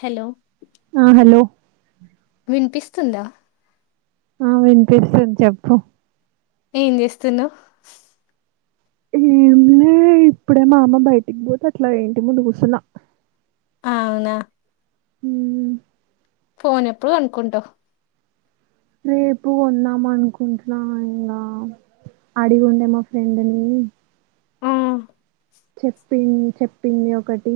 Hello ఉ hello వినిపిస్తుందా ఉ వినిపిస్తుంది చెప్పు ఎం జెస్తున్నవ్ ఏం లే ఇప్పుడే మా అమ్మ బైట్కి పోతే అట్లా ఇంటి ముందు కుసున్న అవునా ఊ ఫోన్ ఎప్పుడు కొన్కుంటవ్ రేపు కొదాంమన్కుటున్నా ఇంగా అడిగి ఉండే మా ఫ్రెండ్ ని అ చెప్పి చెప్పింది ఒకటి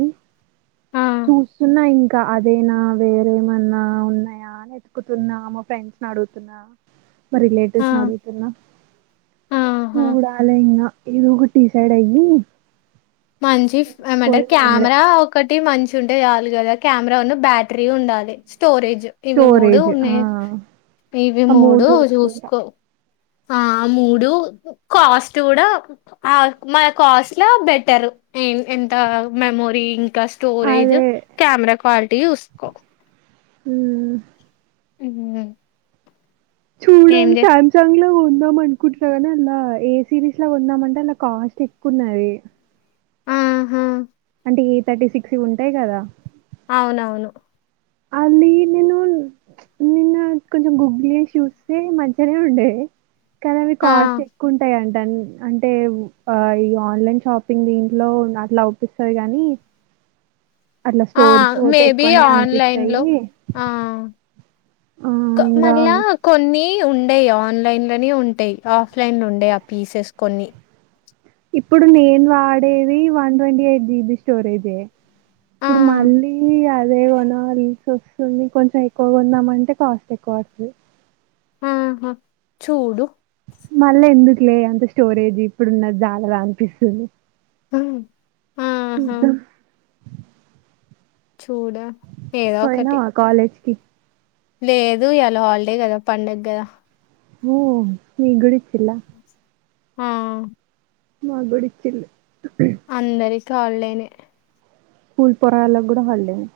ఆ చూస్తున్న ఇం ఇంక అదేనా వేరేమన్నా ఉన్నాయా అనెత్కుతున్నా మా ఫ్రెండ్స్ ని అడుగుతున్నా మా ఆ రిలేటివ్స్ ని అడుగుతున్నా ఆహా చూడాలి ఇంగ ఏదోఒగటి డిసైడ్ అయ్యి మంచి ఇఫ్ ఏమంటారు పోయి కొనుడే క్యమ్రా ఒ ఒక్కటి మంచి ఉంటేచాలు గదా క్యామ్రా ను బ్యాట్రి ఉండాలి స్టోరేజ్ ఇవి మూడు స్టోరేజ్ ఆ ఉన్నయ్ ఇవి ఆ మూడు చూసుకుంటా జూస్కో హ ఆమూడు కాస్ట్ గూడ అ మనకాస్ట్ లో బెటరు ఎం ఎంత మెమోరి ఇంకా స్టోరేజు అదే క్యామ్రా క్వాలిటీ వుస్కో హు ఇంగా చూడాలి సామ్ స సంగ్లో కొందాం కొందామన్కుటున్నా కని నా ఏ సిరీస్ లా కొందామంటే లా కాస్ట్ ఎక్కువన్నది ఆహ టి థర్టీసిక్స్ ఇవుంటయ్ కదా అవునవును అల్లి నేను నిన్న కొంచెం గుగ్లీస్ వస్తే మజ్జనే ఉండే కానీ అవి ఆ కాస్ట్ ఎక్కువ ఉంటాయంట అన్ని అంటే ఉ అ ఈఆన్లైన్ షాపింగ్ దీంట్లో ఇంగ అట్లా ఒప్పిస్తది గాని అట్లా ఆ స్టోర్కి పోతే మేబి ఎక్కువనే ఆన్లైన్లో అన్పిస్తయి క ఇంగా మల్ల కొన్ని ఉండైయి ఆన్లైన్లోనే ఉంటయ్ ఆఫ్ లైన్లో ఉండైయి అ పీసెస్ కొన్ని ఇప్పుడు నేను ఆడేది వన్ ట్వంటీఎయిట్ జీబి స్టోరేజే ఆ ఇప్పుడు మళ్ళీ అదే కొనాలి స్సొస్తుంది కొంచెం ఎక్కువగా కొందామంటే కాస్ట్ ఎ క్వాస్ట్లీ ఆహ చూడు మళ్ళీ ఎందుకులే అంత స్టోరేజీ ఇప్పుడున్నది జాలదా అన్పిస్తుంది అ ఇంక చూడ పోయినవా కాలేజ్కి లేదు ఈయాళ హాల్డే కదా పండగదా ఊ మీగుడిచ్చిల్ల ఆ మా గుడికి ఇచ్చింది ఉహ్ అందరికి హాలిడే నే స్కూల్ పోరగల్లాకి కూడా హాలిడేనే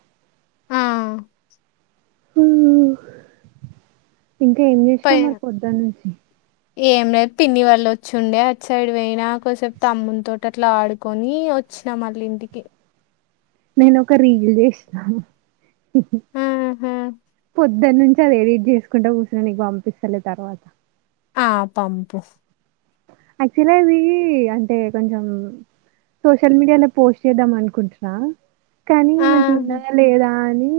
ఆ ఇంకా ఏం చేసినావు పైన మరి పొద్దుటీ నుంచి [inaudible] ఏం లేదు పిన్ని వాళ్ళు వచ్చుండే అది సైడ్ పోయినా కొసేపు తమ్ముని తో అట్లా ఆడుకొని వచ్చినా మళ్ళీ ఇంటికి నేను ఒక రీల్ చేసినా ఆహా పొద్ దాని నుంచి అది ఎడిట్ చేసుకుంట కూసున్న నీకు పంపిస్తలే తర్వాత ఆ పాంపు యాక్చువల్గా అది అంటే అది కొంచెం సోషల్ మీడియాలో పోస్ట్ చేద్దాం అనుకుంటున్నా కానీ మంచిగా ఆహా! ఉన్నదా లేదా అని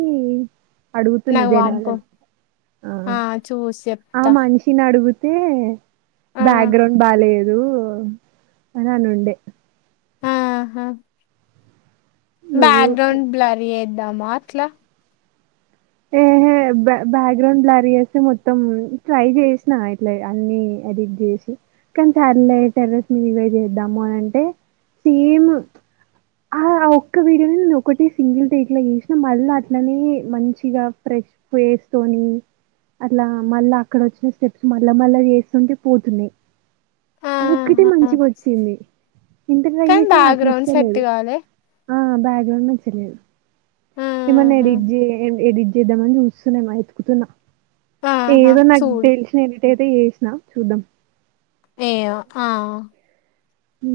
అడుగుతున్న నాకు పంపు. జనాలను ఆ చూసి ఆ చెప్తా. మనిషి నేను అడుగుతే ఆ! బ్యాక్గ్రౌండ్ బాలేదు. అనీ అని ఉండే ఆహా నువ్వు బ్యాక్గ్రౌండ్ బ్లర్ చెద్దామా అట్లా ఏహే బ్యాక్గ్రౌండ్ బ్లర్ చేస్తే మొత్తము మొత్తం ట్రై చేసిన ఇట్లా అన్ని ఎడిట్ చేసి కానీ [unintelligible] మీదకి పోయి చేద్దాము. అనింటే సేమ్ ఆ ఒక్క వీడియోని నేను ఒకటి సింగిల్ టేక్ లా చేసినా మళ్ళ అట్లనే మంచి ఇగా ఫ్రెష్ ఫేస్ తోనీ అట్లా మళ్ళా అక్కడ వచ్చిన స్టెప్స్ మళ్ళా మళ్ళా చేస్తుంటే పోతున్నాయి అది ఒక్కటె ఆహా! మంచిగా వచ్చింది. ఏంత ట్రై కానీ చేసినా అట్ల బ్యాక్‌గ్రౌండ్ సెట్ వస్తలేదు కాలే. ఆ బ్యాక్గ్రౌండ్ నాచ్చలేదు ఏమన్నా ఆహా! ఏడిట్ జె ఏడిట్ పెద్ద మంది చూస్తున్నామా ఎతుకుతున్నా ఆహా! ఏదో నాకు చూడు. తెలిసి నేనట్ట ఆయితే చేసినా చూద్దాం ఏమే ఆ హ్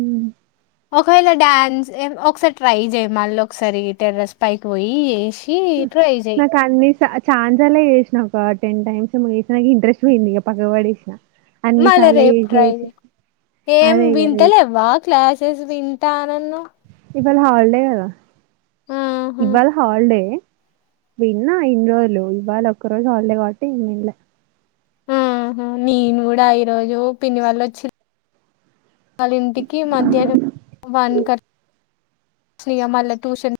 ఒకవేళ డాన్స్ ఒకసారి ట్రై చేయి మళ్ళీ ఒకసారి టెర్రస్ పైకి పోయి ట్రై చేయి. నాకు అన్ని స ఛాన సార్లు చేేసినా ఒక టెన్ టైమ్స్ చేసిన ఇంట్రెస్ట్ పోయింది. ఇగా పక్కకు పడి వేసిన మళ్ళ రేపు ట్రై చేయి ఏం అదే ఇగ రేపు తింటలేవ్వ క్లాసెస్ వింటా ఆన్నవు ఇవాళ హాల్డే గాద ఆహా! ఇవాళ హల్డే విన్నా ఇన్ని రోజులు ఇవాళ ఒక్క రోజు హాలిడే కాబట్టి ఇంగ విన్లే ఆహా నేను కూడా ఈ రోజు పిన్ని వాళ్ళు వచ్చి వాలింటికి మధ్యాహ్నం వన్ అట్లా వచ్చిన ఇగ మళ్ళ ట్యూషన్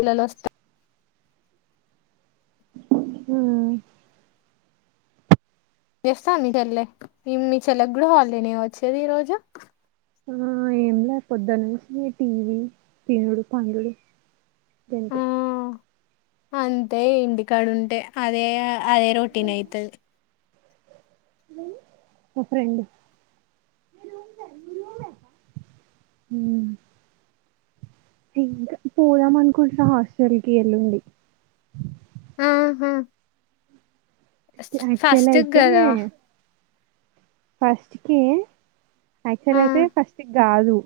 పిల్లలు వస్తారు ఆ చేస్తుంది మీ చెల్లే నేను మీ చెల్ల కూడా హాలిడేనే వచ్చేది ఈ రోజు ఆ ఏం లేకపోద్దు నుంచి టీవీ తినుడు పండుడు ఆ దంటే అంతే ఇంటికాడుంటే అదే అదే రొటీన్ అయితది ఒ ఫ్రెండ్ మ్ ఇంకా పోదాం అనుకుంటున్న హాస్టల్ కి ఎల్లుండి ఆహా యాక్చువల్ ఫస్ట్ అయితే గదా ఫస్టే యాక్చువల్ ఆ అయితే ఫస్ట్కి గాదు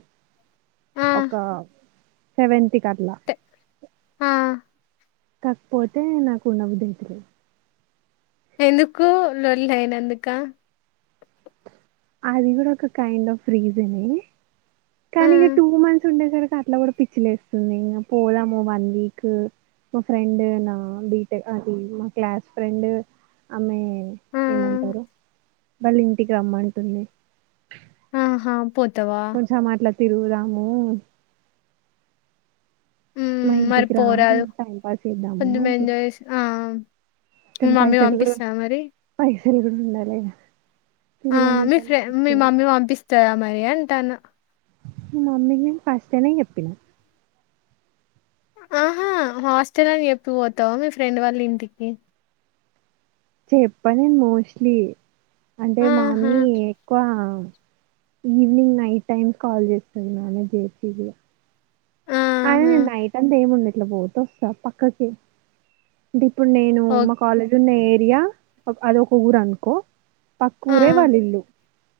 ఆ ఒక సెవెంటీ కట్ల తే ఆ కాకపోతే నాకు ఉండబుద్ది అయితలేదు ఎందుకు లోల్లి అయినందుకా అది కూడా ఒక కైండ్ ఆఫ్ రీజనే ఆ కానీ ఇగ టూ మంత్స్ ఉంటే కానుక అట్లా కూడా పిచ్చిలేస్తుంది ఇగా పోదాము వన్ వీక్ మా ఫ్రెండ్ నా బీటెక్ అది మా క్లాస్ ఫ్రెండ్ ఆమె ఆ ఏమంటారు వాళ్ళ ఇంటికి రమ్మంటుంది ఆహా పోతావా చ మట్లా తిరుగుదాము మా మ్ మరి ఇంటికి రా పోరాదు టైం పాస్ చేద్దాము కొంచెం అంటుంది ఎంజాయ్ చేసి ఆ మీ కానీ మమ్మీ పైసలు కూడా పంపిస్తద మరి పైసలు కూడా ఉండాలె ఆ మీ ఫ్రె మీ మమ్మీ పంపిస్తదా మరి అంటాన్న మ మ్మీకి ఫస్ట్ నే చెప్పినా ఆహా హాస్టల్ అని చెప్పిపోతావా మీ ఫ్రెండ్ వాళ్ళ ఇంటికి చెప్పనే మోస్ట్లీ అంటే ఆహా! మామ్మీ ఎక్కువ ఈవినింగ్ నైట్ టైమ్ కాల్ చేస్తది [unintelligible] ఆహా! అదేనండి నైట్ అంతా ఏముంది ఇట్లా పోటోస్ వస్తా పక్కకి అంటే ఇప్పుడు నేను ఓక్ కాలేజ్ ఉన్న ఏరియా అద ఒక ఊరు అనుకో ఆ! పక్కూరే వాళ్ళ ఇల్లు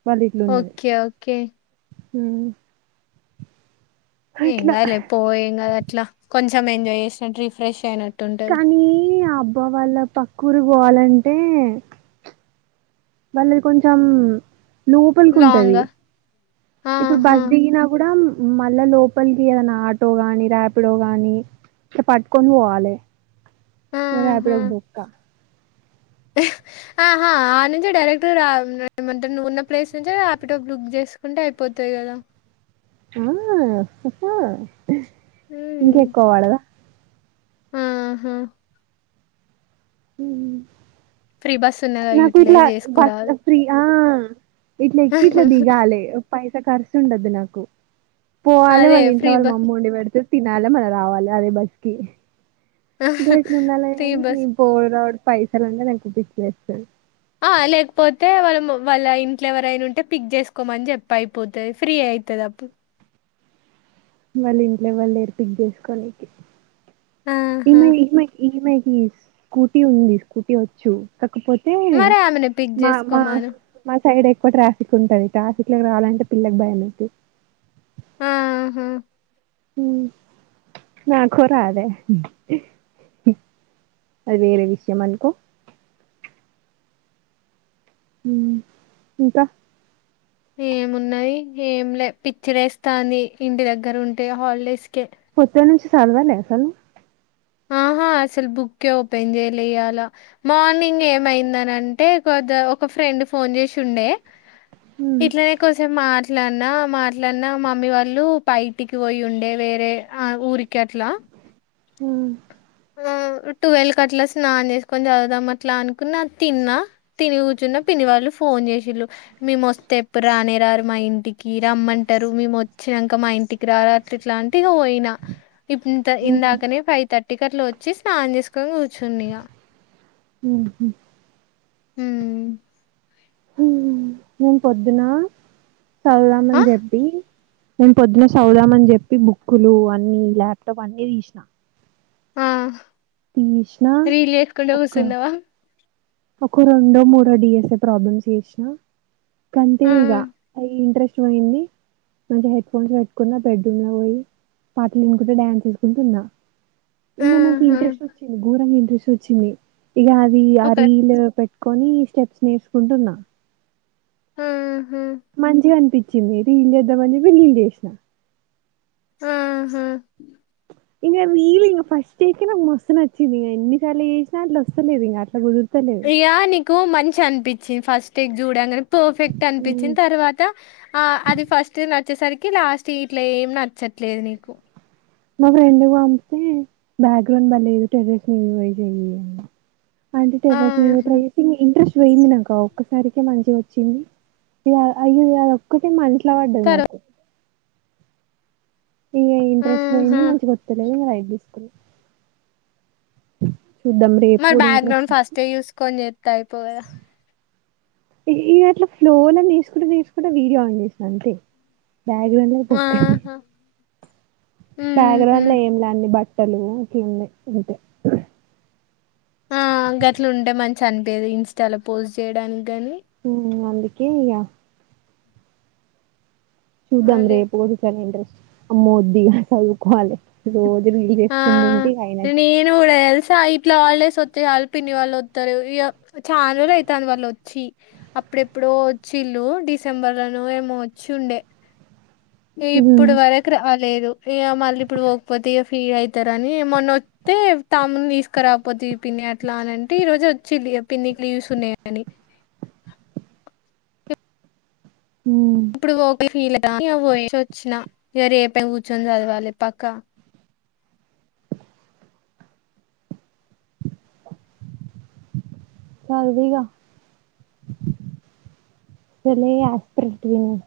వాళ్ళ ఇల్లులున్నాయి ఓకే. ఓకే. ఏం కాలే పో ఏం కాదు అట్లా కొంచెం ఎంజాయ్ చేసినట్టు రిఫ్రెష్ అయినట్ కానీ ఆ అబ్బా వాళ్ళ పక్కుఊరు పోవాలంటే వాళ్ళది కొంచం లోపలికి ఉంటంది లాంగా? ఇప్పుడు ఆహా! బస్ దిగినా కూడా మళ్ళా లోపలికి ఏదైనా ఆటో గాని ర్యాపిడో గాని ఇ పట్టుకొని పొవాలె ఆహ ఆహా ఆ నుంచి డైరెక్ట్వు న నువ్వున్నట్టు ప్లేస్ నుంచే ర్యాపిటా ప్ బుక్ చేసుకుంటే అయిపోతది కదా ఆ అహా హ్మ్. ఇంకెక్కవ పడదా ఆహా మ్ ఫ్రీ బస్ ఉన్నగా నాకు ఇట్లా యూటిలైజ్ బస్ చేసుకోరాదు. ఫ్రీ ఆ ఇట్లా ఎక్కి ఇట్లా దిగాలె పైస ఖర్సు ఉండద్దు నాకు పోవాలి అదే వాళ్ళ ఇంట్లో ఫ్రీ బస్ వాళ్ళ మమ్ వండి పెడితే తిన్నాలె మళ్ళా రావాలి అదే బస్కీ గట్లు ఉండాల ఫ్రీ కానీ బస్ బోర్ రావుడ్ పైసలు అంటే నాకు పిచ్చిలెస్తది ఆ లేకపోతే వాళ్ళ మ వాళ్ళ ఇంట్ల ఎవరైనా ఉంటే పిక్ చేసుకోమని చెప్ప అయిపోతది ఫ్రీ అయితది అప్పు వాళ్ళ ఇంట్లో ఎవలు లేరు పిక్ జేసుకోనికి ఆహా ఈమే ఈమై ఈమెకి స్కూటీ ఉంది. స్కూటీ ఒచ్చు కాకపోతే మరి ఆమెనె పిక్ మా మా జేసుకోమను. మా సైడ్ ఎక్కువ ట్రాఫిక్ ఉంటది. ట్రాఫిక్ లోకి రావాలంటే పిల్లకి భయమైతది ఆహా ఊ నాకో రాదయె అది ఏరె విషయమనుకో ఊ ఇంకా ఏమున్నది? ఏం లే, పిచ్చి లేస్తాంది. ఇంటి దగ్గర ఉంటే హాల్ డేస్ కే. పొద్దన్నుంచి సదువలే అసలు? ఆహా, అసలు బుక్కే ఓపెన్ జెయ్యలే ఇయ్యాలా. మార్నింగ్ ఏమైందని అంటే కొద్దా ఒక ఫ్రెండ్ ఫోన్ జేసి ఉండే. హ్మ్ ఇట్లే కొద్దిసేపు మాట్లాడినా మాట్లాడిన మమ్మీ వాళ్ళు పైటికి బొయి ఉండే వేరే ఆ ఊరి కేట్లా ఉమ్ ఉ ట్వెల్వ్ కి అట్లా స్నానం జేసుకొని, జదువుదాం అట్లా అనుకున్న తిన్నా. తిన్ని గూచున్నా, పిన్ని వాళ్ళు ఫోన్ జేసిళ్ళు. మేమొస్తే ఎప్పుడు రానే రారు మా ఇంటికి రమ్మంటరు మేము ఒచ్చినంక మా ఇంటికి. రాదట్ల ఇట్ల అంటే ఇగ బొయినా. ఇప్పుంత హ్మ్ ఇందాకనే ఫైవ్ థర్టీకి అట్ల ఒచ్చి స్నాన్ జేసుకొని గూచున్న ఇగా. ఊహు మ్ మ్ నేను పొద్దునా ఆ చదువుదామని జెప్పీ నేన్ పొద్దున సదువుదామని జెప్పి, బుక్కులూ అన్ని, ల్యాప్టాప్ అన్నీ దీసినా. ఆహ్ తీసిన రీల్ జేసుకుంట ఒక గూసున్నవా? ఒక రెండో, మూడో డిఎస్ఏ ప్రాబ్లమ్స్ జేసిన కంతే ఆ ఇగ అయీ ఇంట్రెస్ట్ బొయింది. మంచి హెడ్ ఫోన్స్ బెట్టుకున్న బెడ్రూమ్ లో బొయి, పాటలు వినుకుంట డాన్స్ జేసుకుంటు ఉన్న. ఇంగ నాకు ఆహా ఇంట్రెస్ట్ ఒచ్చింది. ఘోరంగా ఇంట్రెస్ట్ ఒచ్చింది. ఇగ అదీ ఆ ఒక రీల్ పెట్. కొనీ స్టెప్స్ నేర్చుకుంటున్న ఆహ మంచిగా అనిపిచ్చింది. రీల్ జేద్దామని రీల్ జేసిన ఆహా ఇగ రీల్ ఇగ ఫస్ట్ ఐతే నాకు మస్తు నచ్చింది. ఎన్నిసార్లు జేసినా అట్ల ఒస్తలేదు. ఇంగ అట్ల కుదురు ఇగా నీకు మంచిగ అనిపిచ్చింది. ఫస్ట్ ఇది జూడంగనె పర్ఫెక్ట్ హ్మ్. అనిపిచ్చింది తర్వా త ఆ అది ఫస్ట్ నచ్చేసరికి లాస్ట్ ఇట్ల ఏం నచ్చట్లేదు నీకు మా ఫ్రెండ్గానికి బ్యాక్గ్రౌండ్ బలేదు టెరెస్ నివై అ ఆంటి తేపకూ ఆహా ట్రై ఇగ ఇంట్రెస్ట్ బొయిందినంక ఒక్కసారికి మంచిగ ఒచ్చింది. ఇది ఆ అయ్యి యాలక్ ఒక్కటే మా ఇంట్లా వడ్డది తర్వా నాకు. ఇగ ఇంట్రెస్ట్ బొయింది. ఆహా మంచిగ ఒత్తలేదు ఇగ లైట్ దీసుకున్న. చూద్దాం రే మరి బ్యాక్గ్రౌండ్స్ ఫస్టే జూసుకొని జేత్తే, అయిపోవు గదా. ఇ ఇగ అట్లా ఫ్లోల దీసుకుంట దీసుకుంట వీడియో ఆన్ జేసిన అంతే, బ్యాక్గ్రౌండ్ లో బుక్ అయిన ఆహా బ్యాక్ గ్రౌండ్ మ్మ్ఉహ్మ్ లో ఏం లే అండి బట్టలు కిందే అంతే ఆ గట్లుంటే మంచిగా అనిపియదు ఇన్స్టాలో పోస్ట్ చేయడానికి గాని ఉ అందుకే ఇగ చూదం రే అదే ప్ పోడుకన ఇంటరెస్ట్ అమ్మో ఒద్దు ఇగ చదుకోవాలి రోజు రీల్ చేసుకుంట ఉంటే ఇగ అయినట్ నువ్వు కూడా తెల్సా ఇట్లా హాల్ డేస్ ఓత్తే చాలు పిన్ని వల్లోత్తరు ఇగ చాన్ రోజులైతాంది వాళ్ళొచ్చి అప్పుడెప్పుడోవచ్చిల్లుు డిసెంబర్ లోనో ఏమో వచ్చి ఉండే ఇగ ఇప్పుడు వరకు రాలేదు ఇగ మళ్ళీ ఇప్పుడు పోకపోతే ఇగ ఫీల్ అవుతారని మొన్న తే తమ్ముడిని తీసుకరాకపోతివి పిన్ని అట్లా అనంటే ఈ రోజు వచ్చింది పిన్నికి లీవస్ ఉన్నాయని ఉమ్ ఇప్పుడు కోక ఫీల్ అని పోయేసోచ్చినా ఇగా రేపే కూర్చొని చదవాలి పక్క చూదువిగా సలే ఆస్ప్రిట్ నువ్